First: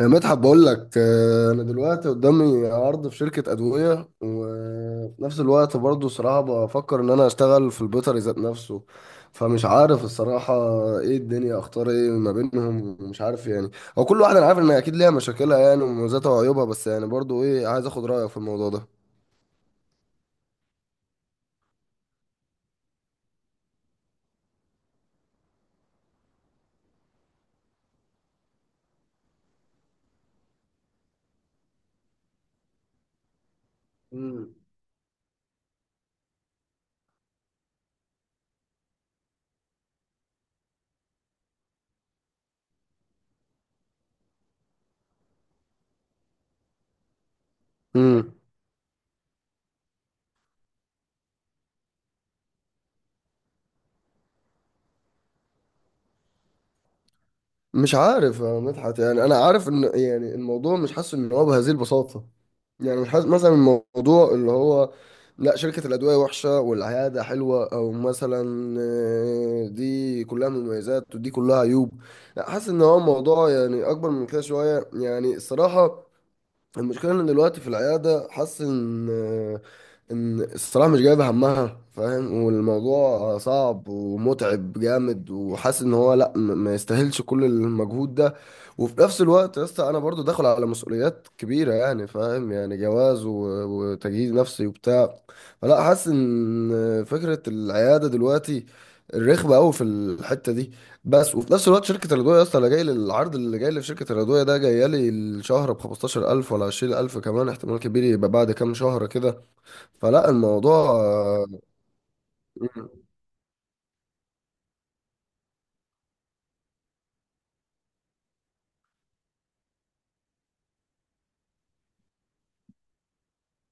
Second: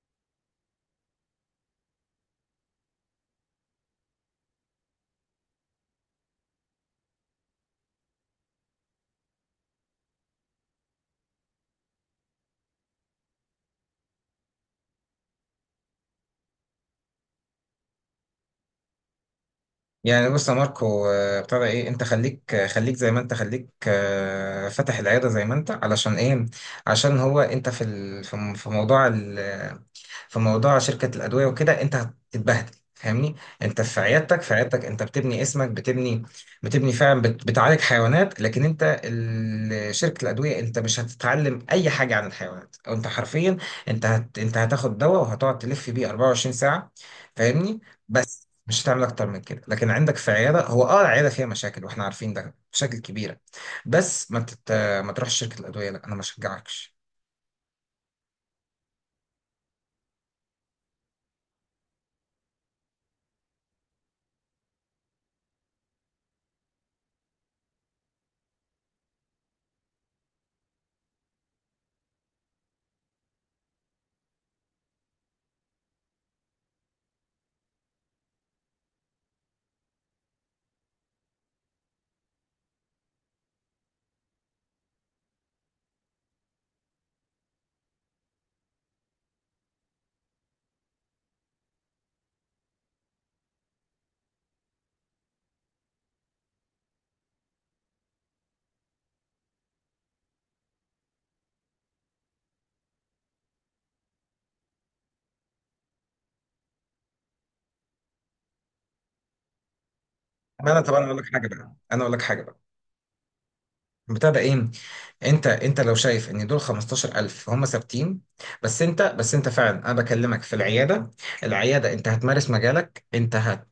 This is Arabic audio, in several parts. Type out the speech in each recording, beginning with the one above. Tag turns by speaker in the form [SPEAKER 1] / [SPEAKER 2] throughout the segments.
[SPEAKER 1] يا مدحت بقول لك انا دلوقتي قدامي عرض في شركه ادويه، وفي نفس الوقت برضو صراحه بفكر ان انا اشتغل في البيطري ذات نفسه. فمش عارف الصراحه ايه الدنيا، اختار ايه ما بينهم ومش عارف. يعني هو كل واحد انا عارف ان اكيد ليها مشاكلها، يعني ومميزاتها وعيوبها، بس يعني برضو ايه، عايز اخد رايك في الموضوع ده.
[SPEAKER 2] يعني بص يا ماركو ابتدى ايه. انت خليك، خليك زي ما انت، خليك فاتح العياده زي ما انت، علشان ايه؟ عشان هو انت في موضوع، في موضوع شركة الأدوية وكده أنت هتتبهدل، فاهمني. أنت في عيادتك، في
[SPEAKER 1] مم.
[SPEAKER 2] عيادتك أنت بتبني اسمك، بتبني فعلا، بتعالج حيوانات. لكن أنت شركة الأدوية أنت مش هتتعلم أي حاجة عن الحيوانات، أو أنت حرفيا أنت هتاخد دواء وهتقعد تلف بيه 24 ساعة، فاهمني.
[SPEAKER 1] امم
[SPEAKER 2] بس مش هتعمل أكتر من كده. لكن عندك في عيادة، هو أه العيادة فيها مشاكل وإحنا عارفين ده، مشاكل كبيرة. بس ما تروحش شركة الأدوية، لا أنا ما أشجعكش.
[SPEAKER 1] مش عارف يا مدحت، يعني انا عارف ان يعني الموضوع مش حاسس ان هو بهذه البساطه. يعني مثلا الموضوع اللي هو، لا شركة الأدوية وحشة والعيادة حلوة، أو مثلا دي كلها مميزات ودي كلها عيوب. لا، حاسس إن هو الموضوع يعني أكبر من كده شوية، يعني الصراحة. المشكلة ان دلوقتي في العيادة، حاسس ان الصراحة مش جايبة همها، فاهم؟ والموضوع صعب ومتعب جامد، وحاسس ان هو لا م- ما يستاهلش كل المجهود ده. وفي نفس الوقت يا اسطى، انا برضو داخل على مسؤوليات كبيرة، يعني فاهم يعني جواز وتجهيز نفسي وبتاع. فلا، حاسس ان فكرة العيادة دلوقتي رخمة قوي في الحتة دي. بس وفي نفس الوقت شركه الادويه يا اسطى، انا جاي للعرض اللي جاي لي في شركه الادويه ده، جايه لي الشهر ب 15000 ولا 20000، كمان احتمال كبير يبقى بعد كام شهر كده. فلا
[SPEAKER 2] أنا
[SPEAKER 1] الموضوع
[SPEAKER 2] طب أنا أقول لك حاجة بقى، بتاع ده ايه. انت لو شايف ان دول 15000 هم ثابتين، بس انت، بس انت فعلا انا بكلمك في العياده. العياده انت هتمارس مجالك، انت هت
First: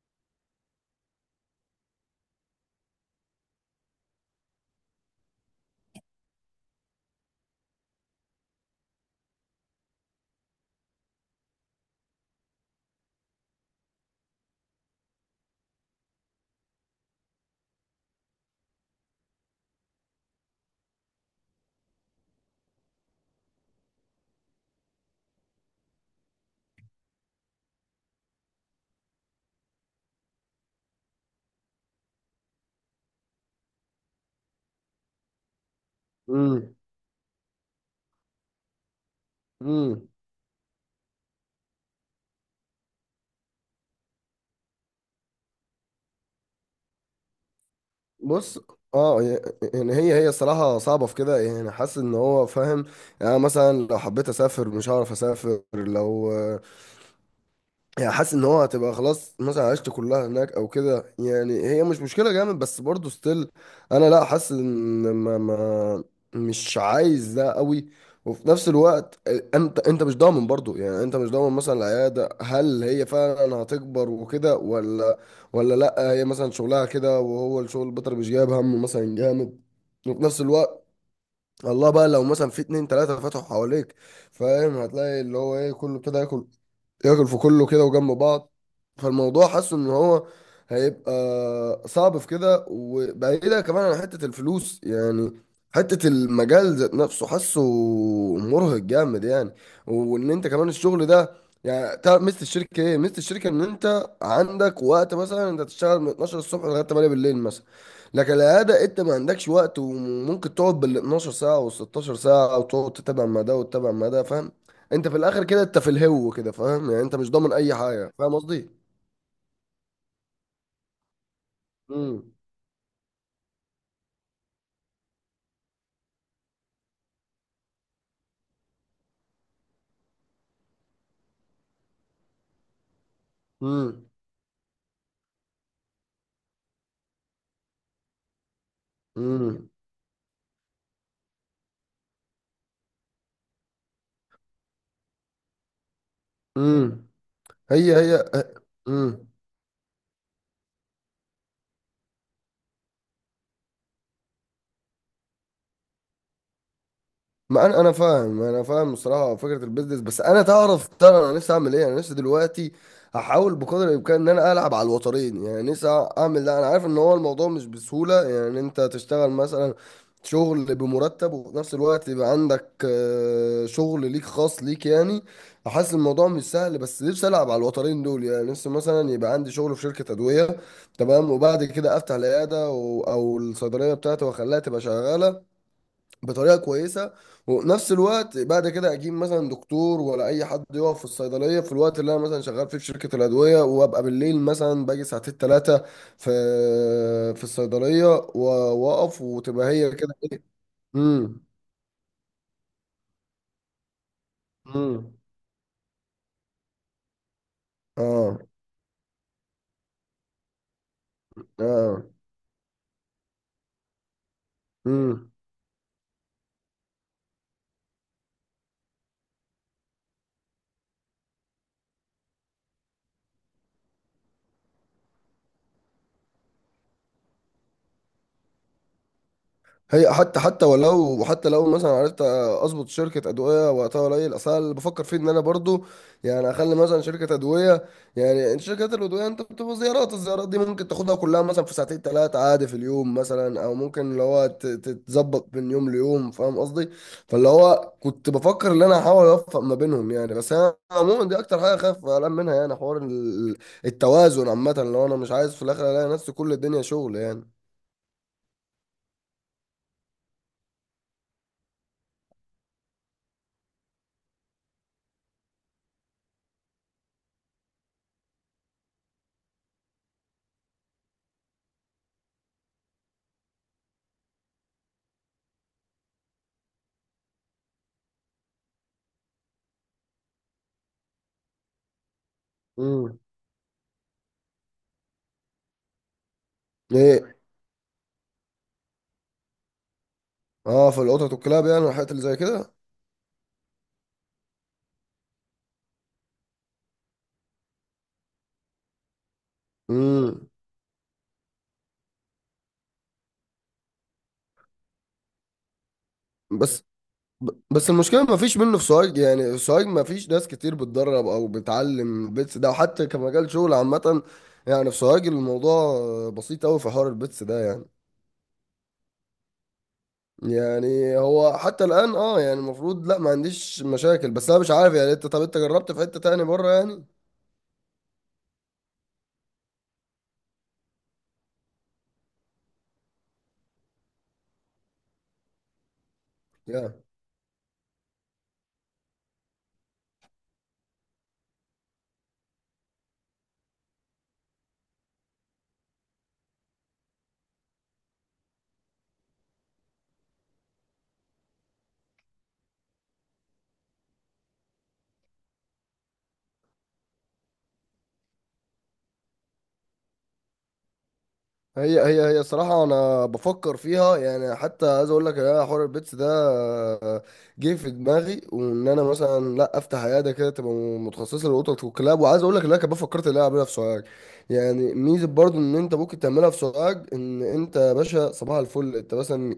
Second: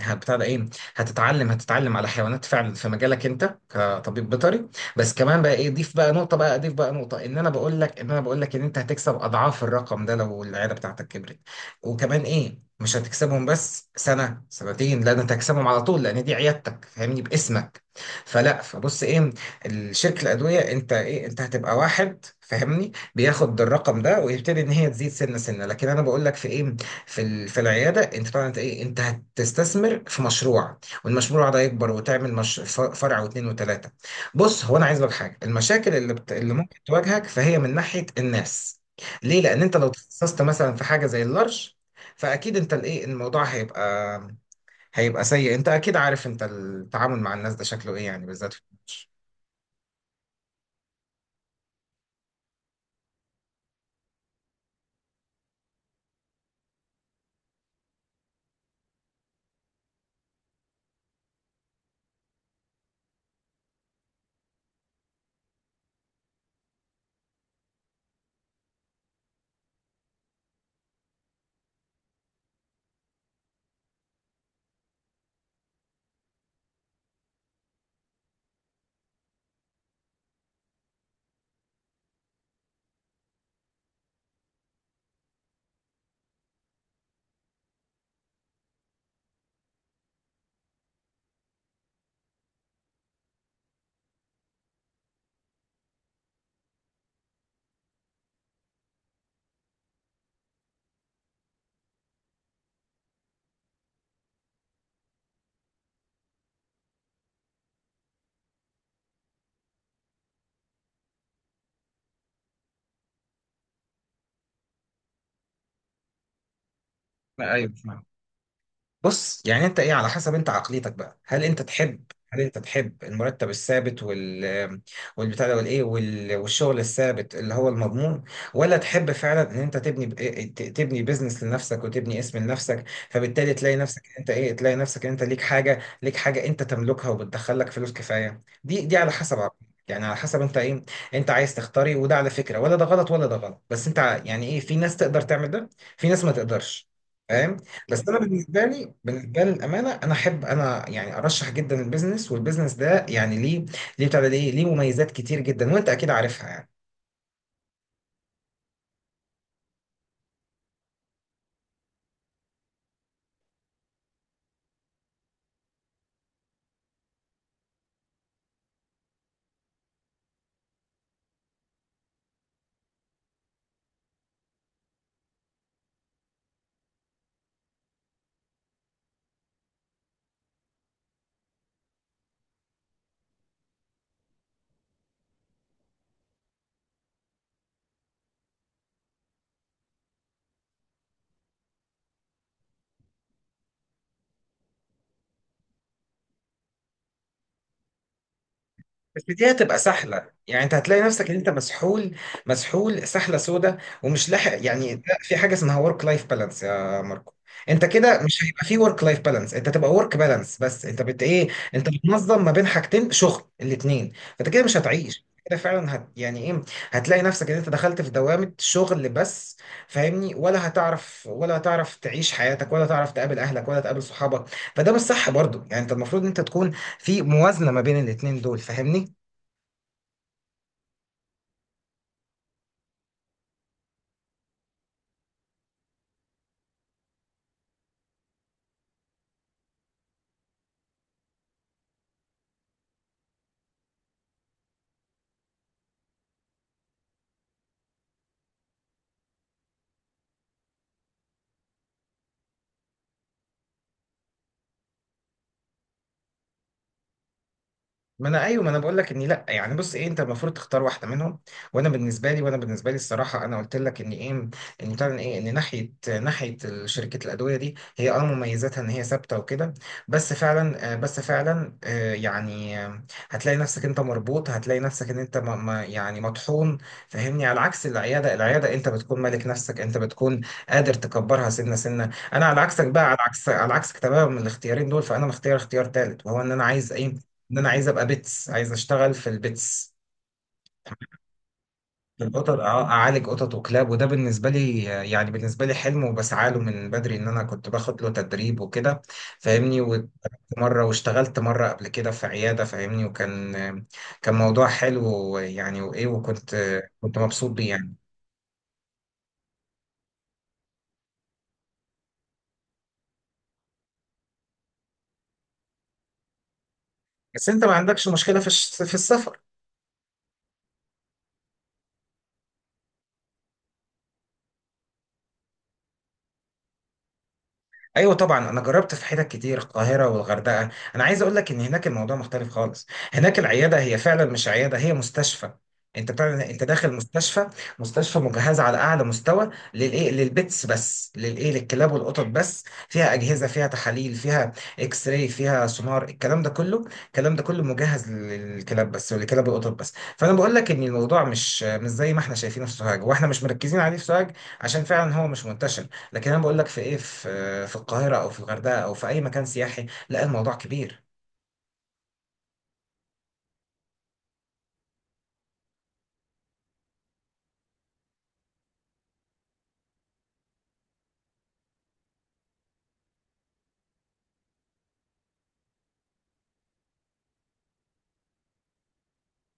[SPEAKER 2] هت بتاع ده ايه، هتتعلم على حيوانات فعلا في مجالك انت كطبيب بيطري. بس كمان بقى ايه، ضيف بقى نقطه، بقى اضيف بقى نقطه، ان انا بقول لك ان انت هتكسب اضعاف الرقم ده لو العياده بتاعتك كبرت. وكمان ايه، مش هتكسبهم بس سنه سنتين، لا ده انت هتكسبهم على طول، لان دي عيادتك فاهمني، باسمك. فلا، فبص ايه، الشركة الأدوية أنت إيه، أنت هتبقى واحد فاهمني بياخد الرقم ده ويبتدي إن هي تزيد سنة سنة. لكن أنا بقول لك في إيه، في العيادة أنت طبعا أنت إيه، أنت هتستثمر في مشروع، والمشروع ده يكبر وتعمل مش فرع واتنين وتلاتة. بص هو أنا عايز لك حاجة، المشاكل اللي
[SPEAKER 1] مم.
[SPEAKER 2] ممكن تواجهك فهي من ناحية الناس. ليه؟ لأن أنت لو
[SPEAKER 1] مم.
[SPEAKER 2] تخصصت مثلا في حاجة زي اللارج، فأكيد أنت الإيه الموضوع هيبقى، هيبقى سيء. أنت أكيد عارف أنت التعامل مع الناس ده شكله إيه، يعني بالذات
[SPEAKER 1] بص،
[SPEAKER 2] في اللارج.
[SPEAKER 1] اه ي- يعني هي الصراحة صعبة في كده، يعني حاسس ان هو فاهم. يعني أنا مثلا لو حبيت اسافر مش هعرف اسافر. لو يعني حاسس ان هو هتبقى خلاص مثلا عشت كلها هناك او كده، يعني هي مش مشكله جامد، بس برضه ستيل انا لا، حاسس ان ما مش عايز ده قوي. وفي نفس الوقت انت مش ضامن برضه، يعني انت مش ضامن مثلا العياده هل هي فعلا هتكبر وكده، ولا ولا لا هي مثلا شغلها كده، وهو الشغل البيطري مش جايب همه مثلا جامد. وفي نفس الوقت الله، بقى لو مثلا في اتنين تلاته فتحوا حواليك، فاهم؟ هتلاقي اللي هو ايه، كله ابتدى ياكل، ياكل في كله كده وجنب بعض. فالموضوع حاسه ان هو هيبقى صعب في كده. وبعيدة كمان عن حتة الفلوس، يعني حتة المجال ذات نفسه حاسه مرهق جامد، يعني وان انت كمان الشغل ده. يعني تعرف ميزة الشركة ايه؟ ميزة الشركة ان انت عندك وقت، مثلا انت تشتغل من 12 الصبح لغاية 8 بالليل مثلا. لكن العيادة إيه؟ انت ما عندكش وقت، وممكن تقعد بال 12 ساعة وال 16 ساعة، وتقعد تتابع ما ده وتتابع ما ده، فاهم؟ انت في الاخر كده انت في الهو كده، فاهم؟ يعني انت مش ضامن
[SPEAKER 2] ايوه
[SPEAKER 1] اي
[SPEAKER 2] فاهم.
[SPEAKER 1] حاجه، فاهم قصدي؟
[SPEAKER 2] بص يعني انت ايه، على حسب انت عقليتك بقى. هل انت تحب،
[SPEAKER 1] امم
[SPEAKER 2] هل انت تحب المرتب الثابت وال والبتاع ده والايه وال... والشغل الثابت اللي هو المضمون، ولا تحب فعلا ان انت تبني تبني بيزنس لنفسك وتبني اسم لنفسك، فبالتالي تلاقي نفسك
[SPEAKER 1] امم
[SPEAKER 2] انت ايه، تلاقي نفسك انت ليك حاجه، ليك حاجه انت تملكها وبتدخلك فلوس كفايه. دي على حسب عقليتك،
[SPEAKER 1] امم
[SPEAKER 2] يعني على حسب انت ايه، انت عايز تختاري. وده على فكره ولا ده غلط ولا ده غلط، بس انت يعني ايه، في ناس تقدر تعمل ده، في ناس ما تقدرش،
[SPEAKER 1] امم.
[SPEAKER 2] فاهم؟
[SPEAKER 1] هي
[SPEAKER 2] بس
[SPEAKER 1] هي
[SPEAKER 2] انا بالنسبه لي،
[SPEAKER 1] امم
[SPEAKER 2] بالنسبه لي للامانه، انا احب، انا يعني ارشح جدا البيزنس. والبيزنس ده يعني ليه، ليه بتاع ده، ليه ليه مميزات كتير جدا وانت اكيد عارفها يعني.
[SPEAKER 1] ما انا فاهم، انا فاهم الصراحه فكره البيزنس. بس انا تعرف ترى انا نفسي اعمل ايه؟ انا نفسي دلوقتي احاول بقدر الامكان ان انا العب على الوترين. يعني نفسي اعمل ده، انا عارف ان هو الموضوع مش بسهوله. يعني انت تشتغل مثلا شغل بمرتب، وفي نفس الوقت يبقى عندك شغل ليك خاص ليك، يعني حاسس الموضوع مش سهل. بس نفسي العب على الوترين دول، يعني نفسي مثلا يبقى عندي شغل في شركه ادويه تمام، وبعد كده افتح العياده او الصيدليه بتاعتي، واخليها تبقى شغاله بطريقه كويسه. ونفس الوقت بعد كده اجيب مثلا دكتور ولا اي حد يقف في الصيدليه في الوقت اللي انا مثلا شغال فيه في شركه الادويه، وابقى بالليل مثلا باجي ساعتين ثلاثه في في الصيدليه و- واقف،
[SPEAKER 2] بس دي
[SPEAKER 1] وتبقى
[SPEAKER 2] هتبقى
[SPEAKER 1] هي كده
[SPEAKER 2] سحلة،
[SPEAKER 1] ايه.
[SPEAKER 2] يعني انت هتلاقي نفسك ان
[SPEAKER 1] امم
[SPEAKER 2] انت مسحول، مسحول سحلة سودة، ومش لاحق. يعني ده
[SPEAKER 1] امم.
[SPEAKER 2] في حاجة اسمها ورك لايف بالانس يا ماركو. انت كده
[SPEAKER 1] اه.
[SPEAKER 2] مش هيبقى في ورك لايف بالانس، انت تبقى ورك بالانس بس، انت بت ايه، انت
[SPEAKER 1] اه.
[SPEAKER 2] بتنظم ما بين حاجتين، شغل الاتنين. فانت كده مش هتعيش كده فعلا، هت يعني ايه، هتلاقي نفسك ان انت دخلت في دوامة شغل بس، فاهمني. ولا هتعرف، ولا هتعرف تعيش حياتك، ولا تعرف تقابل اهلك، ولا تقابل صحابك. فده مش صح برضو. يعني انت المفروض ان انت تكون في موازنة ما بين الاتنين دول، فاهمني.
[SPEAKER 1] هي حتى ولو حتى لو مثلا عرفت اظبط شركه ادويه وقتها قليل، اصل أنا اللي بفكر فيه ان انا برضو يعني اخلي مثلا شركه ادويه، يعني انت شركات الادويه انت بتبقى زيارات، الزيارات دي ممكن تاخدها كلها مثلا في ساعتين ثلاثه عادي في اليوم مثلا، او ممكن اللي هو تتظبط من يوم ليوم، فاهم قصدي؟ فاللي هو كنت بفكر ان انا احاول اوفق ما بينهم، يعني بس انا عموما دي اكتر حاجه خايف قلقان منها، يعني حوار التوازن عامه. لو انا مش عايز في الاخر الاقي نفسي كل الدنيا شغل يعني.
[SPEAKER 2] ما انا ايوه، ما انا بقول لك اني لا. يعني بص ايه، انت المفروض تختار واحده منهم. وانا بالنسبه لي، وانا بالنسبه لي الصراحه، انا قلت لك ان ايه، ان بتاع ايه، ان ناحيه، ناحيه شركه الادويه دي، هي اه مميزاتها ان هي ثابته وكده، بس فعلا بس فعلا يعني هتلاقي نفسك انت مربوط. هتلاقي نفسك ان انت يعني مطحون، فاهمني. على عكس العياده، العياده انت بتكون مالك نفسك، انت بتكون قادر تكبرها سنه سنه. انا على عكسك بقى، على
[SPEAKER 1] امم.
[SPEAKER 2] عكس، على عكسك تماما من الاختيارين دول، فانا مختار اختيار ثالث، وهو ان انا عايز ايه،
[SPEAKER 1] ايه.
[SPEAKER 2] ان انا عايز ابقى بيتس، عايز اشتغل في البيتس.
[SPEAKER 1] اه، في القطط والكلاب يعني والحاجات اللي
[SPEAKER 2] في
[SPEAKER 1] زي
[SPEAKER 2] القطط،
[SPEAKER 1] كده.
[SPEAKER 2] اه اعالج قطط وكلاب. وده بالنسبه لي يعني، بالنسبه لي حلم وبسعى له من بدري، ان انا كنت باخد له تدريب وكده، فاهمني.
[SPEAKER 1] امم.
[SPEAKER 2] ومره واشتغلت مره قبل كده في عياده، فاهمني. وكان، كان موضوع حلو يعني، وايه وكنت،
[SPEAKER 1] بس
[SPEAKER 2] كنت مبسوط بيه
[SPEAKER 1] بس
[SPEAKER 2] يعني.
[SPEAKER 1] المشكله ما فيش منه في سوهاج، يعني في سوهاج ما فيش ناس كتير بتدرب او بتعلم البيتس ده، وحتى كمجال شغل عامه. يعني في سوهاج الموضوع بسيط قوي في حوار البيتس
[SPEAKER 2] بس انت
[SPEAKER 1] ده
[SPEAKER 2] ما
[SPEAKER 1] يعني.
[SPEAKER 2] عندكش مشكله في في السفر؟
[SPEAKER 1] يعني هو حتى الان، اه يعني المفروض لا ما عنديش مشاكل. بس انا مش عارف، يعني انت طب انت جربت في حته تاني بره يعني؟
[SPEAKER 2] ايوه طبعا، انا جربت في حتت كتير، القاهره والغردقه. انا عايز اقول لك ان هناك الموضوع مختلف خالص. هناك العياده هي فعلا مش عياده، هي مستشفى. انت بتعمل، انت داخل مستشفى، مستشفى مجهزه على اعلى مستوى للايه للبيتس، بس للايه للكلاب والقطط بس. فيها اجهزه، فيها تحاليل، فيها اكس راي، فيها سونار، الكلام ده كله، الكلام ده كله مجهز للكلاب بس، وللكلاب والقطط بس. فانا بقول لك ان الموضوع مش زي ما احنا شايفينه في سوهاج، واحنا مش مركزين عليه في سوهاج، عشان فعلا هو مش منتشر. لكن انا بقول لك في ايه، في في القاهره او في الغردقه او في اي مكان سياحي، لا الموضوع كبير.
[SPEAKER 1] هي الصراحة أنا بفكر فيها. يعني حتى عايز أقول لك يا، حوار البيتس ده آه، جه في دماغي، وإن أنا مثلا لا أفتح عيادة كده تبقى متخصصة للقطط والكلاب. وعايز أقول لك إن أنا كمان فكرت إن أنا أعملها في سوهاج. يعني ميزة برضو إن أنت ممكن تعملها في سوهاج، إن أنت يا باشا صباح الفل، أنت مثلا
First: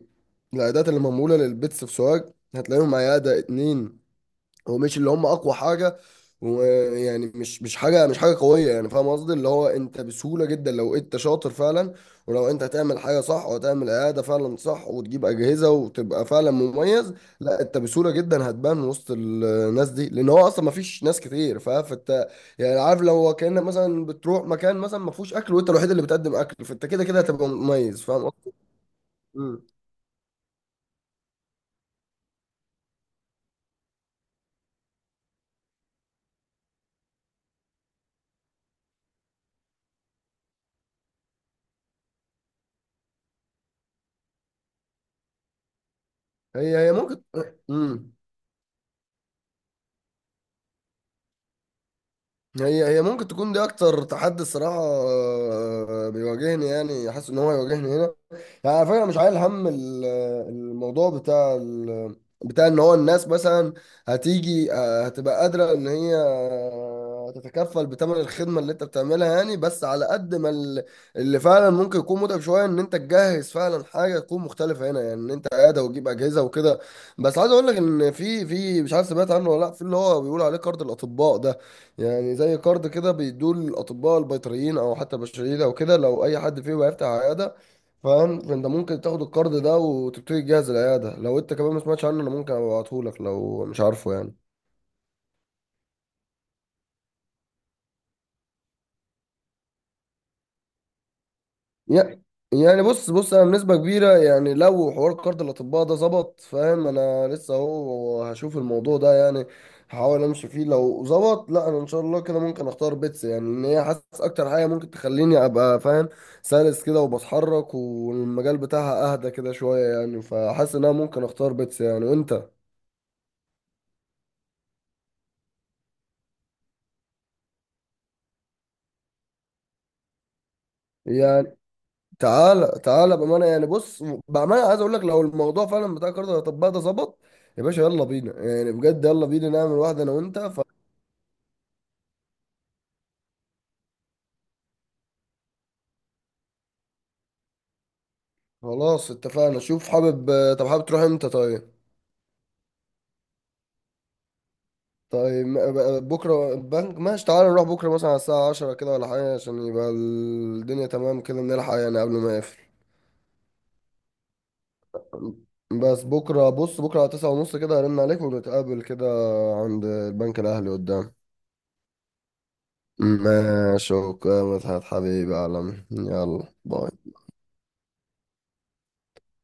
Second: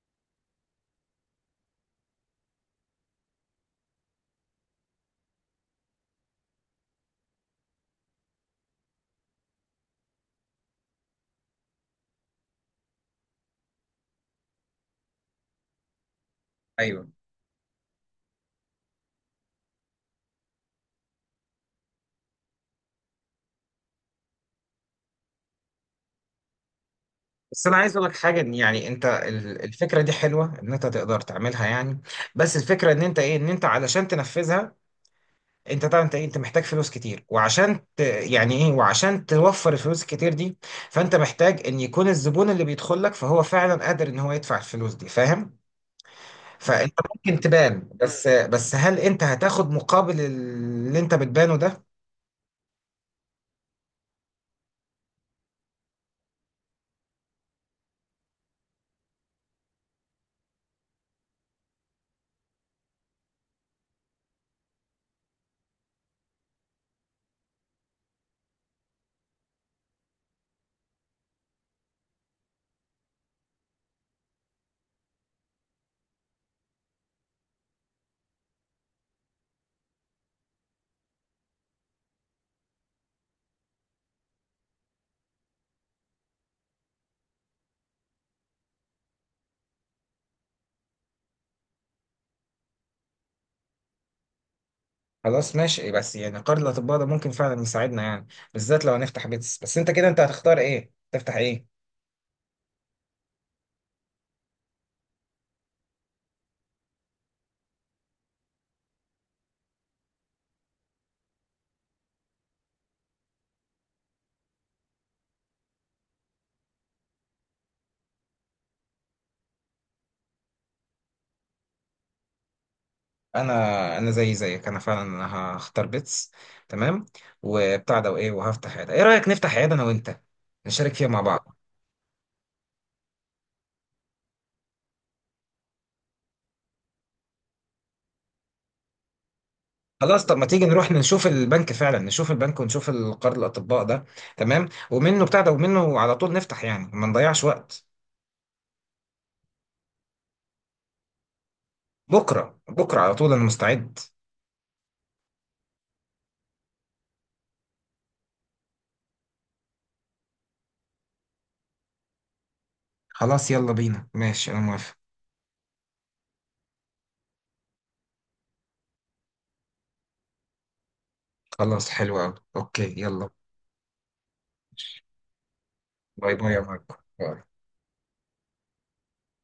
[SPEAKER 1] العيادات اللي معمولة للبيتس في سوهاج هتلاقيهم عيادة اتنين. هو مش اللي هم اقوى حاجه، ويعني مش حاجه، مش حاجه قويه، يعني فاهم قصدي؟ اللي هو انت بسهوله جدا لو انت شاطر فعلا، ولو انت هتعمل حاجه صح، وهتعمل اعاده فعلا صح وتجيب اجهزه وتبقى فعلا
[SPEAKER 2] ايوه.
[SPEAKER 1] مميز، لا انت بسهوله جدا هتبان وسط الناس دي، لان هو اصلا ما فيش ناس كتير، فاهم؟ فانت يعني عارف، لو هو كانك مثلا بتروح مكان مثلا ما فيهوش اكل وانت الوحيد اللي بتقدم اكل، فانت كده كده هتبقى
[SPEAKER 2] بس انا عايز
[SPEAKER 1] مميز،
[SPEAKER 2] اقول لك
[SPEAKER 1] فاهم
[SPEAKER 2] حاجه،
[SPEAKER 1] قصدي؟
[SPEAKER 2] إن يعني انت
[SPEAKER 1] مم.
[SPEAKER 2] الفكره دي حلوه ان انت تقدر تعملها يعني. بس الفكره ان انت ايه، ان انت علشان تنفذها، انت طبعا انت إيه؟ انت محتاج فلوس كتير، وعشان يعني ايه، وعشان توفر الفلوس الكتير دي، فانت محتاج ان يكون الزبون اللي بيدخل لك فهو فعلا قادر ان هو يدفع الفلوس دي، فاهم.
[SPEAKER 1] هي
[SPEAKER 2] فانت
[SPEAKER 1] ممكن.
[SPEAKER 2] ممكن تبان،
[SPEAKER 1] مم.
[SPEAKER 2] بس بس هل انت هتاخد مقابل اللي انت بتبانه ده؟
[SPEAKER 1] هي ممكن تكون دي اكتر تحدي الصراحه بيواجهني، يعني حاسس ان هو يواجهني هنا. يعني على فكرة أنا مش عايل هم الموضوع بتاع بتاع ان هو الناس مثلا هتيجي هتبقى قادرة ان هي تتكفل بثمن الخدمة اللي انت بتعملها، يعني بس على قد ما اللي فعلا ممكن يكون متعب شوية، ان انت تجهز فعلا حاجة تكون مختلفة هنا، يعني ان انت قاعدة وتجيب اجهزة وكده. بس عايز اقول لك ان في مش عارف سمعت عنه ولا لا، في اللي هو بيقول عليه كارد الاطباء ده. يعني زي كارد كده بيدوه للاطباء البيطريين او حتى البشريين او كده، لو اي حد فيهم هيفتح عيادة، فاهم؟ فانت ممكن تاخد الكارد ده وتبتدي تجهز العياده. لو انت كمان ما سمعتش عنه انا ممكن ابعته لك لو مش عارفه يعني.
[SPEAKER 2] خلاص ماشي. بس يعني قرض الاطباء ده ممكن فعلا يساعدنا يعني، بالذات لو هنفتح بيتس. بس انت كده انت هتختار ايه، تفتح ايه؟
[SPEAKER 1] يع- يعني بص انا بنسبه كبيره، يعني لو حوار كارد الاطباء ده ظبط، فاهم؟ انا لسه اهو هشوف الموضوع ده. يعني هحاول امشي فيه، لو ظبط لا انا ان شاء الله كده ممكن اختار بيتس. يعني ان هي حاسس اكتر حاجه ممكن تخليني ابقى فاهم، سلس كده وبتحرك، والمجال بتاعها اهدى كده شويه، يعني فحاسس ان انا ممكن اختار بيتس يعني. وانت
[SPEAKER 2] انا، انا زي زيك، انا فعلا انا هختار بيتس. تمام، وبتاع ده وايه، وهفتح عياده. ايه رايك نفتح عياده انا وانت، نشارك فيها مع بعض؟
[SPEAKER 1] يعني تعالى بامانه، يعني بص بامانه عايز اقول لك لو الموضوع فعلا بتاع كارت الاطباء ده ظبط، يا باشا يلا بينا. يعني بجد يلا بينا نعمل واحده انا
[SPEAKER 2] خلاص طب
[SPEAKER 1] وانت
[SPEAKER 2] ما تيجي نروح نشوف البنك فعلا، نشوف البنك ونشوف القرض الاطباء ده، تمام. ومنه بتاع ده، ومنه على طول نفتح، يعني ما نضيعش وقت.
[SPEAKER 1] خلاص اتفقنا. شوف حابب، طب حابب تروح امتى طيب؟
[SPEAKER 2] بكره، بكره على طول انا مستعد.
[SPEAKER 1] طيب بكره البنك ماشي، تعالى نروح بكره مثلا على الساعه 10 كده ولا حاجه، عشان يبقى الدنيا تمام كده نلحق يعني قبل ما يقفل.
[SPEAKER 2] خلاص يلا بينا، ماشي انا موافق.
[SPEAKER 1] بس بكره، بص بكره على 9 ونص كده هرن عليك ونتقابل كده عند البنك الاهلي قدام.
[SPEAKER 2] خلاص حلو قوي، اوكي يلا.
[SPEAKER 1] ماشي، اوكي يا مدحت حبيبي يا عالمي،
[SPEAKER 2] باي، باي
[SPEAKER 1] يلا
[SPEAKER 2] يا ماركو،
[SPEAKER 1] باي.
[SPEAKER 2] باي.